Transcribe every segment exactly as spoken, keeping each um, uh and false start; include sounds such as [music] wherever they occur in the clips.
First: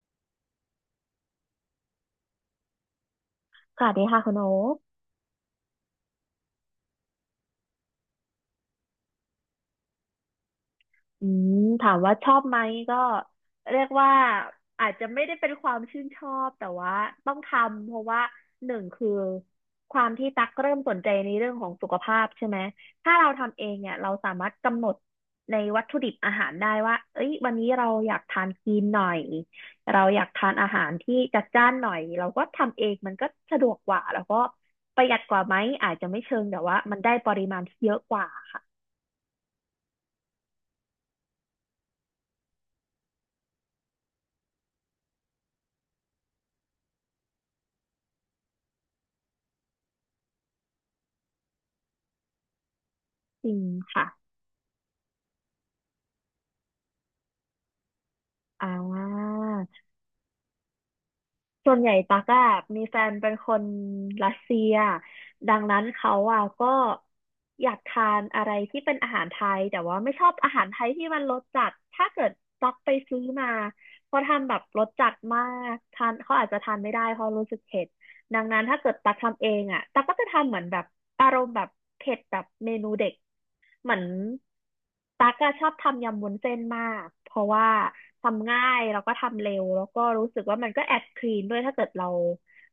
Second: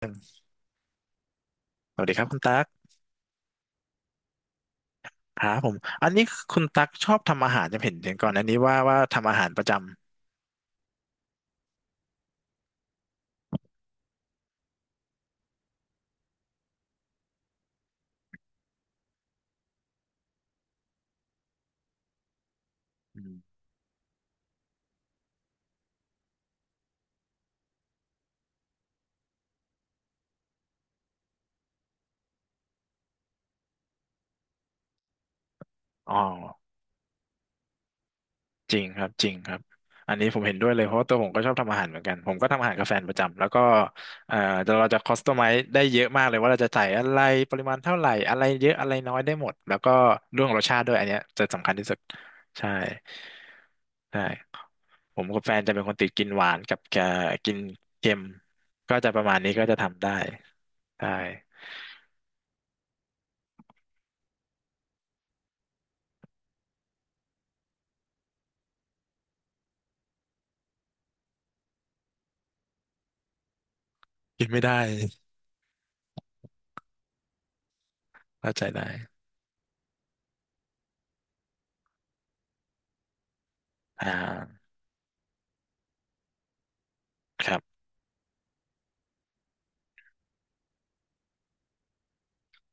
สวัสดีครับคุณตั๊กสวัสดีค่ะคุณโอ๊คครับผม อันนี้คุณตั๊กชอบทำอาหารจะเห็นเห็นก่อนอันนี้ว่าว่าทำอาหารประจอืมถามว่าชอบไหมก็เรียกว่าอาจจะไม่ได้เป็นความชื่นชอบแต่ว่าต้องทำเพราะว่าหนึ่งคือความที่ตักเริ่มสนใจในเรื่องของสุขภาพใช่ไหม ถ้าำอืเรามทำเองเนี่ยเราสามารถกำหนดในวัตถุดิบอาหารได้ว่าเอ้ยวันนี้เราอยากทานคลีนหน่อยเราอยากทานอาหารที่จัดจ้านหน่อยเราก็ทำเองมันก็สะดวกกว่าแล้วก็ประหยัดกว่าไหมอาจจะอ๋อ ไม่เชิงแต่ว่ามันได้ปริมาณที่เยอะกว่าค่ะจริงครับจริงครับอันนี้ผมเห็นด้วยเลยเพราะว่าตัวผมก็ชอบทำอาหารเหมือนกันผมก็ทำอาหารกับแฟนประจำแล้วก็เอ่อเราจะคอสตอมไมซ์ได้เยอะมากเลยว่าเราจะใส่อะไรปริมาณเท่าไหร่อะไรเยอะอะไรน้อยได้หมดแล้วก็เรื่องรสชาติด้วยอันเนี้ยจะสำคัญที่สุดใช่จริงค่ะ ใช่ผมกับแฟนจะเป็นคนติดกินหวานกับเอ่อกินเค็มอ่ก็จะประามาณนี้ก็จะทำได้ใช่ส่วนใหญ่ตั๊กอะมีแฟนเป็นคนรัสเซีย ดังนั้นเขาอะก็อยากทานอะไรที่เป็นอาหารไทย แต่ว่าไม่ชอบอาหารไทยที่มันรสจัด ถ้าเกิดตั๊กไปซื้อมาเขากินทำแบไม่บได้รสจัดมากทานเขาอาจจะทานไม่ได้เพราะรู้สึกเผ็ดดังเข้านั้ใจนถ้าได้เกิดตั๊กทำเองอะตั๊กก็จะทำเหมือนแบบอารมณ์แบบเผ็ดแบบเมนูเด็ก เหมือนอ่าตั๊กอะชอบทำยำวุ้นเส้นมากเพราะครัว่าบ ทำง่ายแล้วก็ทำเร็วแล้วก็รู้สึกว่ามันก็แอบคลีนด้วยถ้าเกิดเรา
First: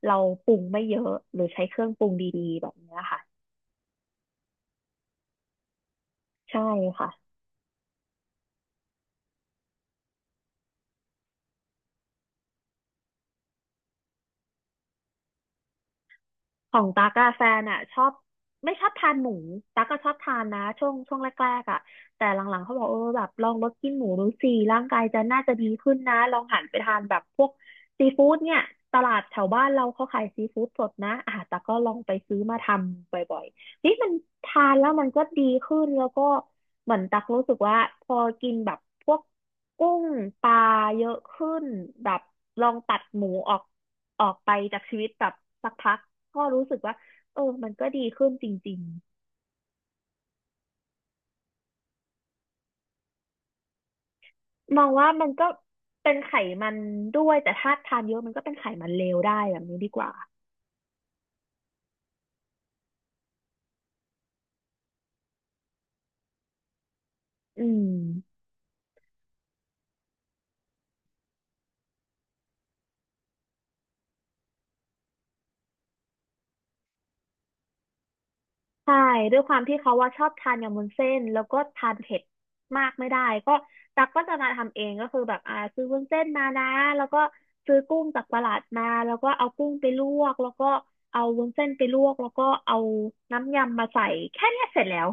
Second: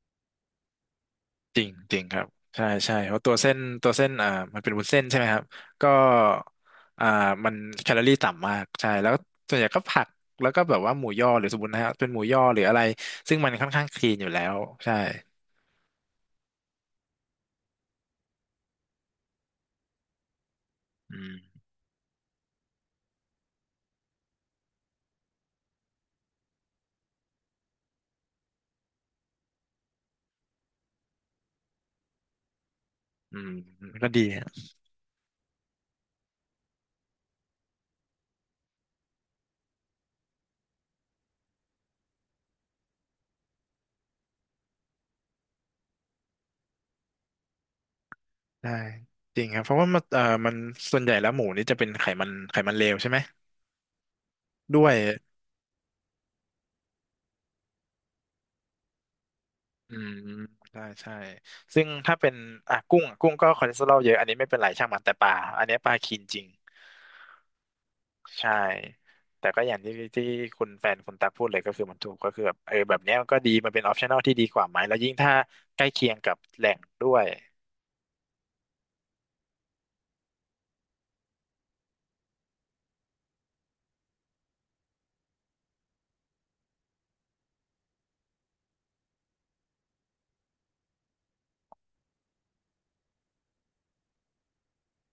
เราปรุงไม่เยอะหรือจใช้ริงเครื่องจริปงรุงครับดีๆใช่แบบใช่เนี้ยเพค่ะราะตัวเส้นตัวเส้นอ่ามันเป็นวุ้นเส้นใช่ไหมครับก็ใช่อ่าค่ะ มันแคลอรี่ต่ำมากใช่แล้วส่วนใหญ่ก็ผักแล้วก็แบบว่าหมูย่อหรือสมมตินะฮะเป็นหมูย่อหรืออะไรซึ่งมันค่อนข้างคลีนอยู่แล้วใช่ของตั๊กอะแฟนอะชอบไม่ชอบทานหมูตั๊กก็ชอบทานนะช่วงช่อืวงแรมกๆอะแต่หลังๆเขาบอกเออแบบลองลดกินหมูดูสิร่างกายจะน่าจะดีขึ้นนะลองหันไปทานแบบพวกซีฟู้ดเนี่ยตลาดแถวบ้านเราเขาขายซีฟู้ดสดนะอ่ะตั๊กก็ลองไปซื้อมาทำบอื่อยมๆนี่ก็มันดีฮะทานแล้วมันก็ดีขึ้นแล้วก็เหมือนตั๊กรู้สึกว่าพอกินแบบพวกกุ้งปลาเยอะขึ้นแบบลองตัดหมูออก ออกไปจากชีวิตแบบสักพักก็รู้สึกว่าเออมันก็ดีขึ้นจใช่ริงจริงครับเพราะว่ามันเอ่อมันส่วนใหญ่แล้วหมูนี่จะเป็นไขมันไขมันเลวใช่ไหมๆด้มอวงยว่ามันก็เป็นไขมันด้วยแต่ถ้าทานเยอะมันก็เป็นไขมันเลวได้แบบนี้ดีอืกว่ามใช่ใช่ซึ่งถ้าเป็นอ่ะกุ้งกุ้งก็คอเลสเตอรอลเยอะอันนี้ไม่เป็นไรช่างมันแต่ปลาอันนี้ปลาคลีนจริง อืมใช่แต่ก็อย่างที่ที่คุณแฟนคุณตักพูดเลยก็คือมันถูกก็คือแบบเออแบบเนี้ยมันก็ดีมันเป็นออปชั่น l ที่ดีกว่าไหมแล้วยิ่งถ้าใกล้เคียงกับแหล่งด้วยใช่ด้วยความที่เขาว่าชอบทานยำวุ้นเส้นแล้วก็ทานเผ็ดมากไม่ได้ก็ตักก็จะมาทำเองก็คือแบบอ่าซื้อวุ้นเส้นมานะแล้วก็ซื้อกุ้งจากตลาดมาแล้วก็เอากุ้งไปลวกแล้วก็เอาวุ้นเส้นไปลวกแล้วก็เอาน้ำยำมาใส่แค่เนี้ยเสร็จแล้ว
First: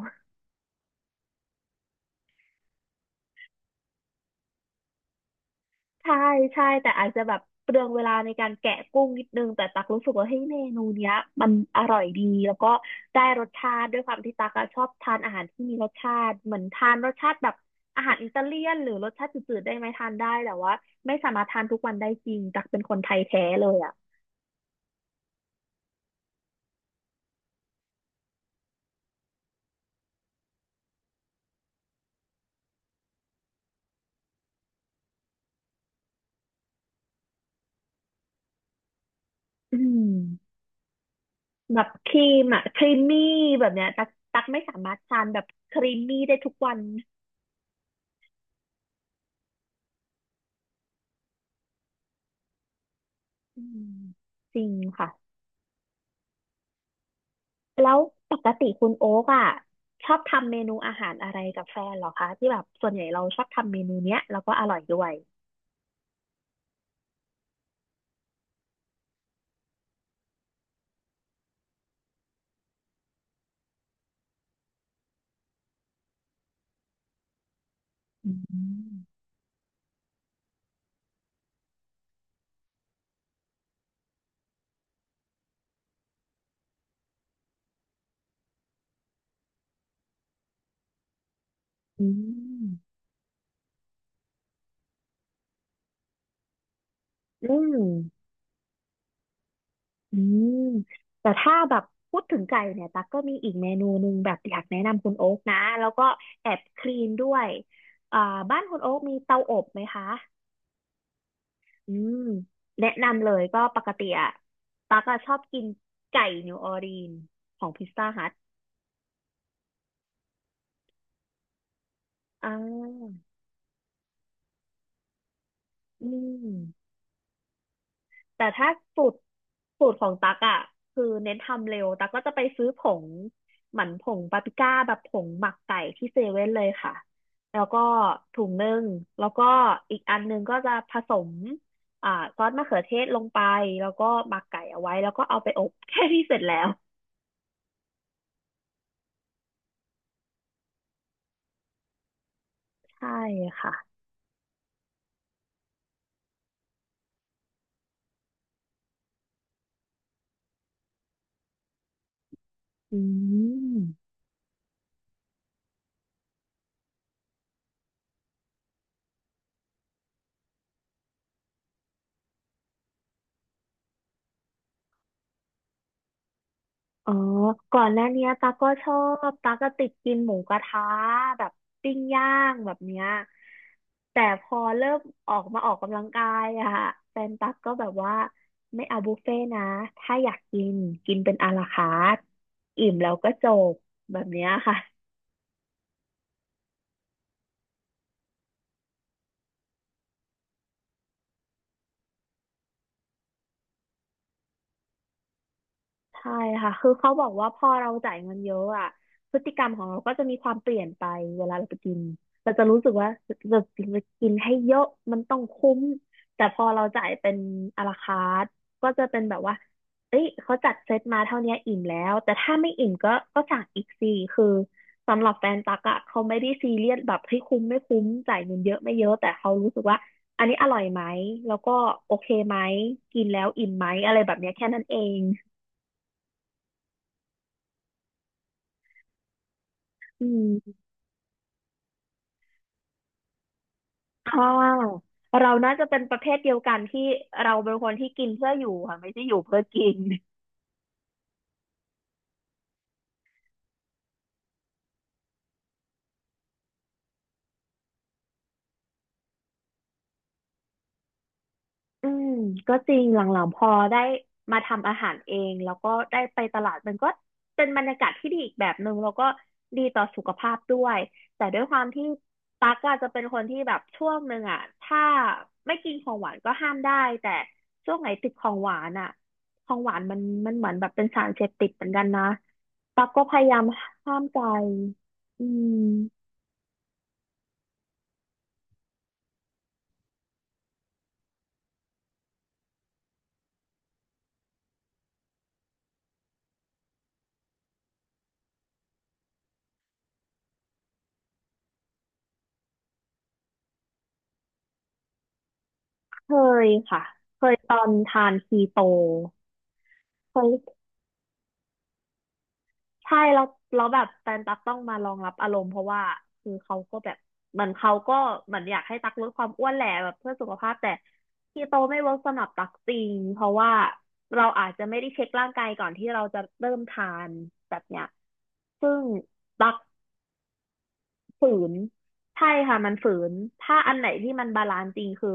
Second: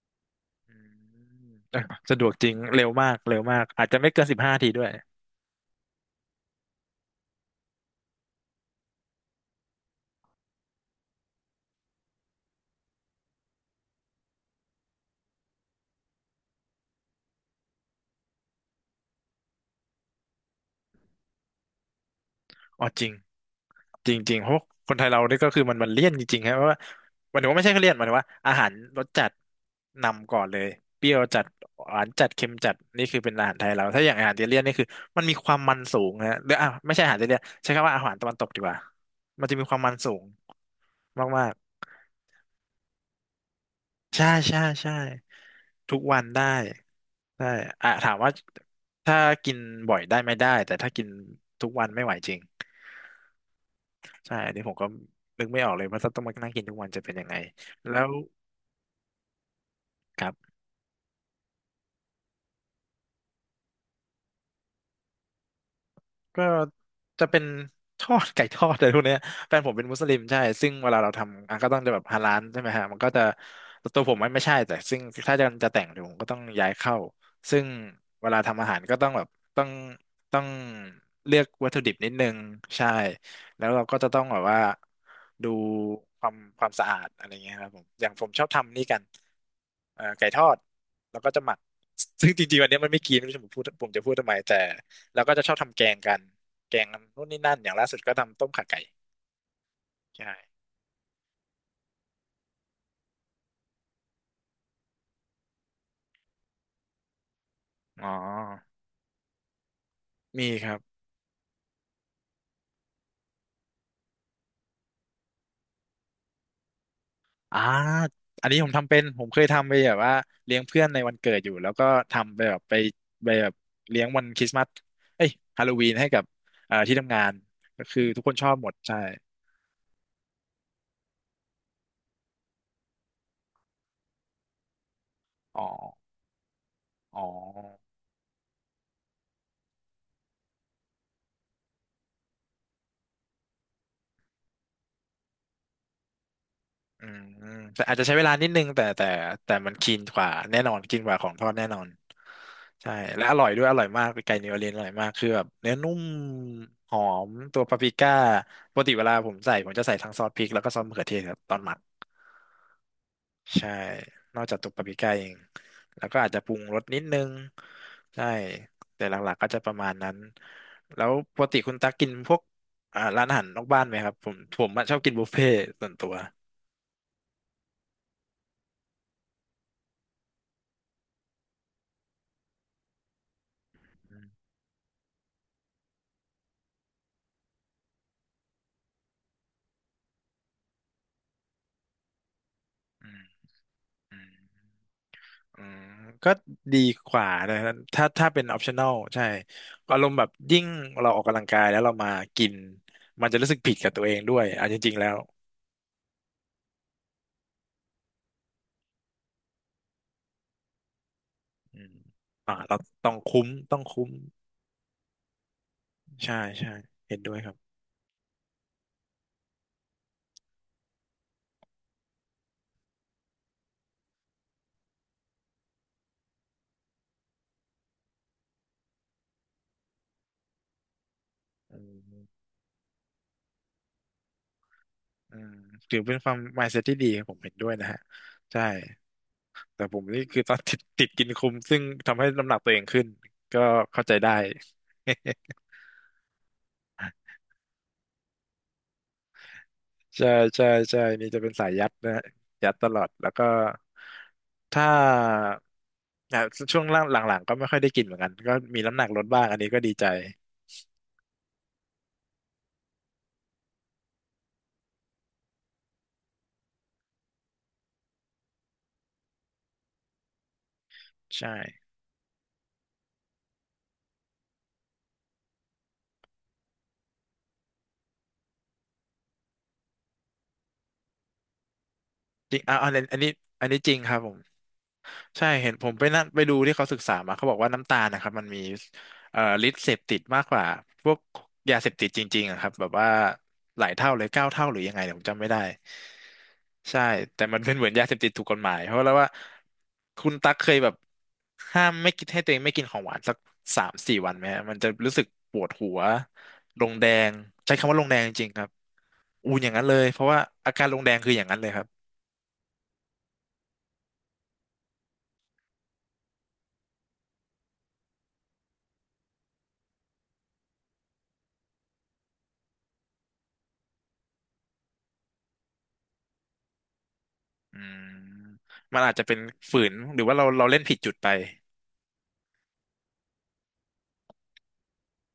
อืม [laughs] สะดวกจริงเร็วมากเร็วมากอาจจะไม่เกินสิบห้าทีด้วย ใช่ใช่แต่อาจจะแบบเปลืองเวลาในการแกะกุ้งนิดนึงแต่ตักรู้สึกว่าเฮ้ยเมนูเนี้ยมันอร่อยดีแล้วก็ได้รสชาติด้วยความที่ตักอะชอบทานอาหารที่มีรสชาติเหมือนทานรสชาติแบบอาหารอิตาเลียนหรือรสชาติจืดๆได้ไหมทานได้แต่ว่าไม่สามารถทานทุกวันได้จริงตักเป็อ๋นอคนจริไทงยแท้เลยอ่ะจริงจริงเพราะคนไทยเรานี่ก็คือมันมันเลี่ยนจริงๆครับเพราะว่าหมายถึงว่าไม่ใช่แค่เลี่ยนหมายถึงว่าอาหารรสจัดนำก่อนเลยเปรี้ยวจัดหวานจัดเค็มจัดนี่คือเป็นอาหารไทยเราถ้าอย่างอาหารอิตาเลียนนี่คือมันมีความมันสูงนะฮะหรืออ่ะไม่ใช่อาหารอิตาเลียนใช้คำว่าอาหารตะวันตกดีกว่ามันจะมีคอืวามมันสูงมมากแบบครีมอ่ะครีมมี่แบบเนี้ยตักๆใช่ตักใช่ไม่สามาใช่รถทานแบบครีทุมกวัมี่นได้ได้ทุกวันได้อ่ะถามว่าถ้ากินบ่อยได้ไม่ได้แต่ถ้ากินทุกวันไม่ไหวจริง อืมใช่อันจนี้ริผงมก็ค่ะ นึกไม่ออกเลยว่าถ้าต้องมานั่งกินทุกวันจะเป็นยังไง แล้แล้ววปกติคุณโอ๊กอ่ะชอบครัทำบ เมนูอาหารอะไรกับแฟนเหรอคะที่แบบส่วนใหญ่เราชอบทำเมนูเนี้ยแล้วก็อร่อยด้วยก็จะเป็น [laughs] ทอดไก่ทอดอะไรพวกเนี้ยแฟนผมเป็นมุสลิมใช่ซึ่งเวลาเราทำอ่ะก็ต้องจะแบบฮาลาลใช่ไหมฮะมันก็จะแต่ตัวผมไม่ไม่ใช่แต่ซึ่งถ้าจะจะแต่งเดี๋ยวผมก็ต้องย้ายเข้าซึ่งเวอืลาทำอาหารก็ต้องแบมบต้องต้องเลือกวัตถุดิบนิดนึงใช่แล้วเราก็จะต้องแบบว่าดูความความสะอาดอะไรเงี้ยครับผมอย่างผมชอบทำนี่กันเอ่อไก่ทอดแล้วก็จะหมักอืซึ่งจริงๆวันนี้มันมไม่กินไม่รู้จะผมพูดผมจะพูดทำไมแต่ แล้วก็จะชอบทำแกงกัน แกงนู่นนี่อืนั่น อย่างล่าสุดก็มทำต้มข่าไก่อืมใช่แต่ถ้าแบบพูดถึงไก่เนี่ยตั๊กก็มีอีกเมนูหนึ่งแบบอยากแนะนำคุณโอ๊กนะแล้วก็แอบคลีนด้วยอ๋อ อ่าบ้านคุณโอ๊กมีเตาอบไหมคะมีครับอืมแนะนำเลยก็ปกติอะตั๊กอะชอบกินไก่นิวออร์ลีนอ่าของพิซซ่าฮัทอันนี้ผมทำเป็น ผมเคยทำไปแบบว่าเลี้ยงเพื่อนในวันเกิดอยู่ แล้วก็ทำไปอ่แบบไปาไปแบบเลี้ยงวันคริสต์มาสเอ้ยฮาโลวีนอืให้กับม เอ่อที่ทำงาน ก็คือทุกคนแต่ชอบหมถ้าดใช่สูตรสูตรของตักอ่ะคือเน้นทำเร็วตักก็จะไปซื้อผงหมั่นผงปาปริก้าแบบผงหมักอ๋อไก่ที่เซเว่นเลยค่ะอ๋อ แล้วก็ถุงหนึ่งแล้วก็อีกอันหนึงก็จะผสมอ่าซอสมะเขือเทศลงไปแล้วก็หมักไก่เอาไว้แล้วก็เอาไปอบ [laughs] แค่นี้เสร็จแล้วอืมแต่อาจจะใช้เวลานิดนึงแต่แต่แต่มันคลีนกว่าแน่นอนคลีนกว่าของทอดแน่นอนใช่ใช่และอร่อยด้วยอค่ะร่อยมากไก่นิวออร์ลีนอร่อยมากคือแบบเนื้อนุ่มหอมตัวปาปริก้าปกติเวลาผมใส่ผมจะใส่ทั้งซอสพริกแล้วก็ซอสมะเขือเทศครับตอนหมักอืใช่ม นอกจากตัวปาปริก้าเองแล้วก็อาจจะปรุงรสนิดนึงใช่แต่หลักๆก็จะประมาณนั้นแล้วปกติคุณตักกินพวกอ่าร้านอาหารนอกบ้านไหมครับผมผมอะชอบกินบุฟเฟ่ต์ส่วนตัวอ๋อก่อนหน้าเนี้ยตาก็ชอบ ตาก็ติดกินหมูกระทะแบบปิ้งย่างแบบเนี้ย อืแต่พมอเริ่มออกมาออกกำลังกายอะค่ะแฟนตักก็แบบว่าไม่เอาบุฟเฟ่ต์นะถ้าอยากกินกินเป็นอาลาคาร์ทอิ่มอืแล้วมก็จบอืแบม บเนี้ยค่ะ อืมก็ดีกว่านะถ้าถ้าเป็น ออปชันนอล ใช่อารมณ์แบบยิ่งเราออกกำลังกายแล้วเรามากินมันจะรู้สึกผิดกับตัวเองด้วยอ่ะจริงๆแล้วใช่ค่ะ คือเขาบอกว่าพอเราจ่ายเงินเยอะอ่ะพฤติกรรมของเราก็จะมีความเปลี่ยนไปเวลาเราไปอืกิมน เราอ่าจะเรารู้สึกต้ว่าองคุ้มเราจต้องะคุ้มกินให้เยอะมันต้องคุ้ม ใช่แต่พอใช่เราจ่ายเห็นเป็ด้วนยครับอลาคาร์ทก็จะเป็นแบบว่าเอ้ยเขาจัดเซตมาเท่าเนี้ยอิ่มแล้ว แต่ถ้าไม่อิ่มก็ก็สั่งอีกสิคือสำหรับแฟนตักอะเขาไม่ได้ซีเรียสแบบให้ยคุ้มไม่คุ้มจ่ายเงินเยอะไม่เยอะแต่เขารู้สึกว่าอันนี้อร่อยไหมแล้วก็อโอเคมไหมกินแล้วอิ่มไหมอะไรแบบเนี้ยแค่นั้นเองอืมถือเป็นความ มายด์เซ็ต ที่ดีผมเห็นด้วยนะฮะใช่แต่ผมนี่อืคือตอน [laughs] ติม ดติดกินคุ้มซึ่งทำให้น้ำหนักตัวเองขึ้นก็เข้าใจได้ ค่ะเรา [laughs] น่าจะเป็นประเภทเดียวกันที่เราเป็นคนที่กินเพื่ออยู่ค่ะไม่ใช่อยู่เพื่อกิน ใช่ใช่ใช่นี่จะเป็นสายยัดนะฮะยัดตลอดแล้วก็ถ้าอ่ะช่วงหลังๆก็ไม่ค่อยได้กินเหมือนกันก็มีน้ำหนักลดบ้างอันนี้ก็ดีใจอืมก็จริงหลังๆพอได้มาทำอาหารเองแล้วก็ได้ไปตลาดมันก็เป็นบรรยากาศที่ดีอีกแบบหนึ่งแล้วก็ดีต่อสุขภาพด้วยแต่ใช่ด้วยความที่ตั๊กอาจจะเป็นคนที่แบบช่วงหนึ่งอ่ะถ้าไม่กินของหวานก็ห้ามได้แต่ช่วงไหนติดของหวานอ่ะของหวานมันมันเหมือนแบบเป็นสารเสพติดเหมือนกันนะจริงอ่ะอะอันตั๊กอันก็นี้พยายาอัมนนี้จริงคห้ารับมผม ใจอืใช่เห็นผมไปนั่มนไปดูที่เขาศึกษามาเขาบอกว่าน้ำตาลนะครับมันมีเอ่อฤทธิ์เสพติดมากกว่าพวกยาเสพติดจริงๆอะครับแบบว่าหลายเท่าเลยเก้าเท่าหรือยังไงเนี่ยผมจำไม่ได้ใช่แต่มันเป็นเหมือนยาเสพติดถูกกฎหมายเพราะแล้วว่าคุณตั๊กเคยแบบห้ามไม่กินให้ตัวเองไม่กินของหวานสักสามสี่วันไหมฮะมันจะรู้สึกปวดหัวเคยลงค่ะแดงเคยตใช้อคำนว่าลงแดงทาจนริงๆคีครับโตอูนอย่างนั้นเลยเพราะเคว่าย อาการลงแดงคืออย่างนั้นเลยครับ ใช่แล้วแล้วแบบแฟนตักต้องมารองรับอารมณ์เพราะว่าคือเขาก็แบบเหมือนเขาก็เหมือนอยากให้ตักลดความอ้วนแหละแบบเพื่อสุขภาพแต่คีโตไม่เวิร์กสำหรับตักจริงเพราะว่าเราอาจจะไม่ได้เช็คร่างกายก่อนที่เราจะเริ่มทานแบอืบมเนี้ยซึ่มันงอาจจะเป็นตักฝืนหรือว่าเราเราเล่นผิดจุดไปฝืนใช่ค่ะมันฝืนถ้าอันไหนที่มันบาลานซ์จริงคือ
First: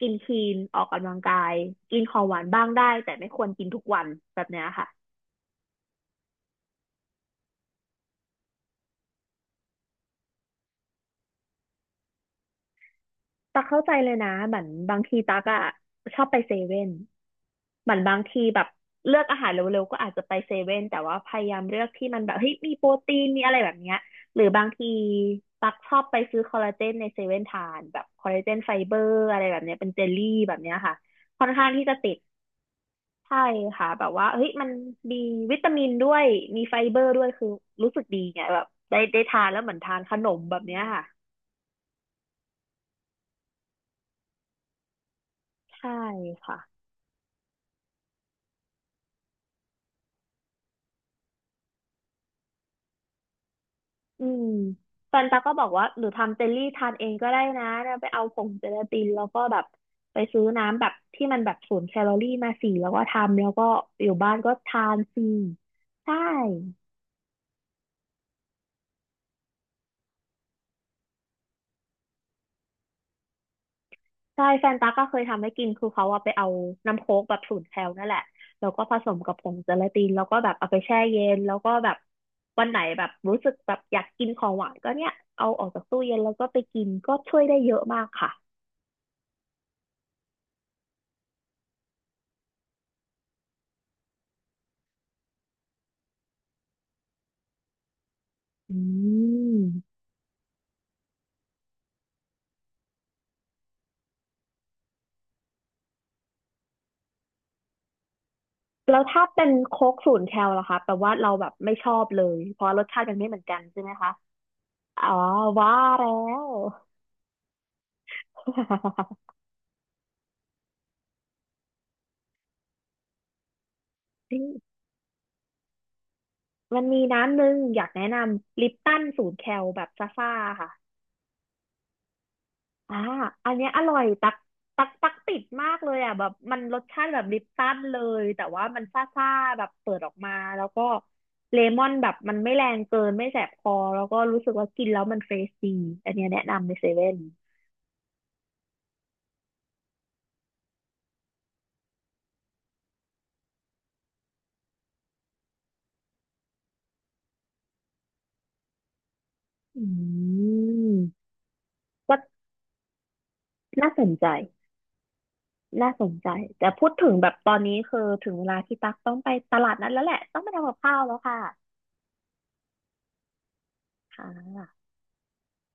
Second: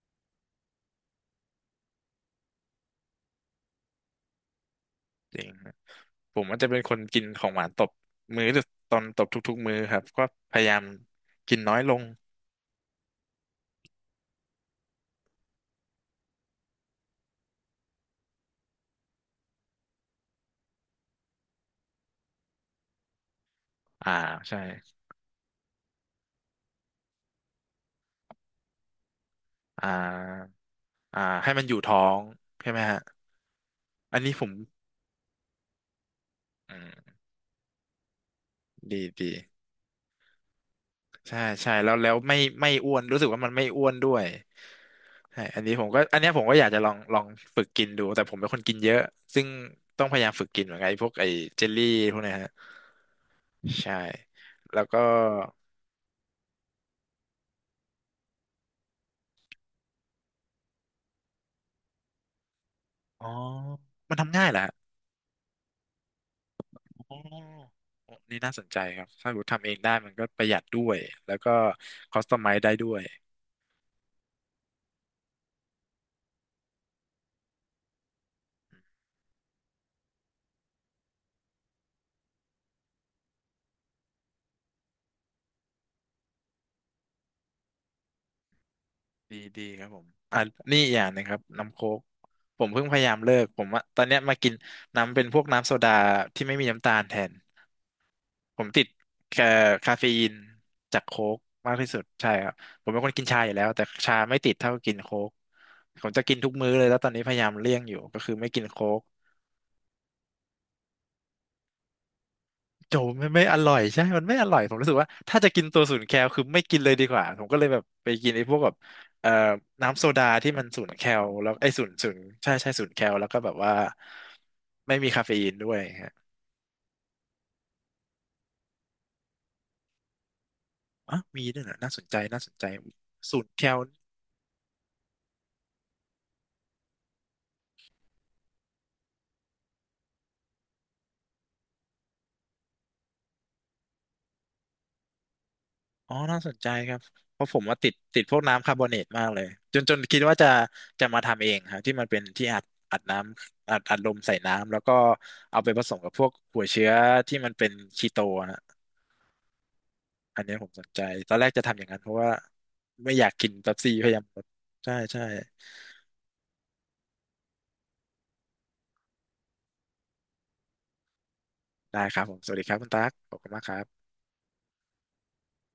กินคลีนออกกำลังกายกินของหวานบ้างได้แต่ไม่ควรกินทุกวันแบบเนี้ยค่ะ จริงครับผมอาจจะเป็นคนกินของหวานตบมื้อหรือตอนตบทุกๆมื้อครับก็พยายามกินน้อยลงตักเข้าใจเลยนะเหมือนบางทีตักอะชอบไปเซเว่นเหมือนบางทีแบบเลือกอาหารเร็วๆก็อาจจะไปเซเว่นแต่ว่าพยายามเลือกที่มันแบบเฮ้ยมีโปรตีนมีอะไรแบบเนี้ยอ่าหรือใช่บางทีตักชอบไปซื้อคอลลาเจนในเซเว่นทานแบบคอลลาเจนไฟเบอร์อะไรแบบเนี้ยอ่เป็นเจลลี่แบาบเนี้ยค่ะอ่าค่อให้นมันข้าองยู่ที่ท้จะอติดงใช่ไหมฮะใช่ค่ะแบบอันว่านี้ผเฮ้ยมมันมีวิตามินด้วยมีอืไฟเบอร์มด้วยคือรู้สึกดีไงแบบได้ดีได้ดีทานแล้วเหมือนทานขนมแบบเนี้ยค่ะใช่ใช่แล้วแล้วไม่ไม่อ้วนรู้สึกว่ามันไม่อ้วนด้วยใช่อันนี้ผมใช่ก็อันเนี้ยผมก็ค่ะ อยากจะลองลองฝึกกินดูแต่ผมเป็นคนกินเยอะซึ่งต้องพยายามฝึกกินเหมือนกันไอ้พวกไอ้เจลลี่พวกเนี้ยฮะ ใช่อืมแล้วก็ แฟนตาก็บอกว่าหนูทำเจลลี่ทานเองก็ได้นะเนี่ยไปเอาผงเจลาตินแล้วก็แบบไปซื้อน้ำแบบที่มันแบบศูนย์แคลอรี่มาสี่แล้วก็อ๋อ ทำแล้วก็อยู่มันบ้าทำนง่ายก็แหละทานฟรีใช่อ๋อ นี่น่าสนใจครับ ถ้าผมทำเองได้มันก็ประหยัดด้วย แล้วก็คอสตอมไมซ์ได้ด้วย ใช่แฟนตาก็เคยทำให้กินคือเขาอะไปเอาน้ำโค้กแบบศูนย์แคลนั่นแหละแล้วก็ผสมกับผงเจลาตินแล้วก็แบบเอาไปแช่เย็นแล้วก็แบบวันไหนแบบรู้สึกแบบอยากกินของหวานก็เนี่ยเอาออกจากตู้เย็นแล้วก็ไปกินก็ช่วยได้เยอะมากค่ะดีดีครับผมอ่ะนี่อีกอย่างหนงครับน้ำโค้กผมเพิ่งพยายามเลิก ผมว่าตอนเนี้ยมากินน้ำเป็นพวกน้ำโซดาที่ไม่มีน้ำตาลแทน ผมอืติดแค่คาม เฟอีนจากโค้กมากที่สุด ใช่ครับ ผมเป็นคนกินชาอยู่แล้วแต่ชาไม่ติดเท่ากินโค้กผมจะกินทุกมื้อเลยแล้วตอนนี้พยายามเลี่ยงอยู่ก็คือไม่กินโค้แล้ก วถ้าเป็นโค้กศูนย์แคลล่ะคะแปลว่าเราแบบไม่ชอบเลยเพราะรสโจชาติมันไม่ไม่เหมืไม่อนอกันร่อยใช่ไหมใช่ คะมันไม่อร่อยผมรู้สึกอ๋ว่าอถ้าจะกินว่าตัวศูนย์แล้แคลคืว อไม่กินเลยดีกว่าผมก็เลยแบบไปกินไอ้พวกแบบ [laughs] เอ่อน้ำโซดาที่มันศูนย์แคลแล้วไอ้ศูนย์ศูนย์ใช่ใช่ศูนย์แคลแล้วก็แบบว่าไม่มีคาเฟอีนด้วยฮะมันมีน้ำหนึ่งอยากแนะนำลิปตันศูนย์แคลแบบซ่าๆค่ะอ๋อมีด้วยเหรอน่าสนใจน่าสนใจอ่าศูนอัย์นแคเนี้ยลอร่อยตักตักตักติดมากเลยอ่ะแบบมันรสชาติแบบลิปตันเลยแต่ว่ามันซ่าๆแบบเปิดออกมาแล้วก็เลมอนแบบมันไม่แรงเกินไม่แสบคอแล้วก็รู้สึกว่ากินแล้วมันเฟรชดีอัอ๋อนเนี้ยน่าแนะสนใจนำในเซครับเว่นเพราะผมว่าติดติดพวกน้ำคาร์บอเนตมากเลยจนจนคิดว่าจะจะมาทำเองครับที่มันเป็นที่อัดอัดน้ำอัดอัดลมใส่น้ำแล้วก็เอาไปผสมกับพวกหัวเชื้อที่มันเป็นคีโต อือันเนี้ยผมสนใจ ม ตอนแรกจะทำอย่างนั้นเพก็ราะว่าไม่อยากกินเป๊ปน่าซี่สพนยายามใจลดใช่ใช่น่าสนใจ แต่พูดถึงแบบตอนนี้คือถึงเวลาที่ตั๊กต้องไปตลาดนั้นแล้วแหละ ต้องไปทำกับข้าวแล้วค่ะได้ครับผมสวัสดีครับคุณตั๊กขอบคุณมากครับค่ะ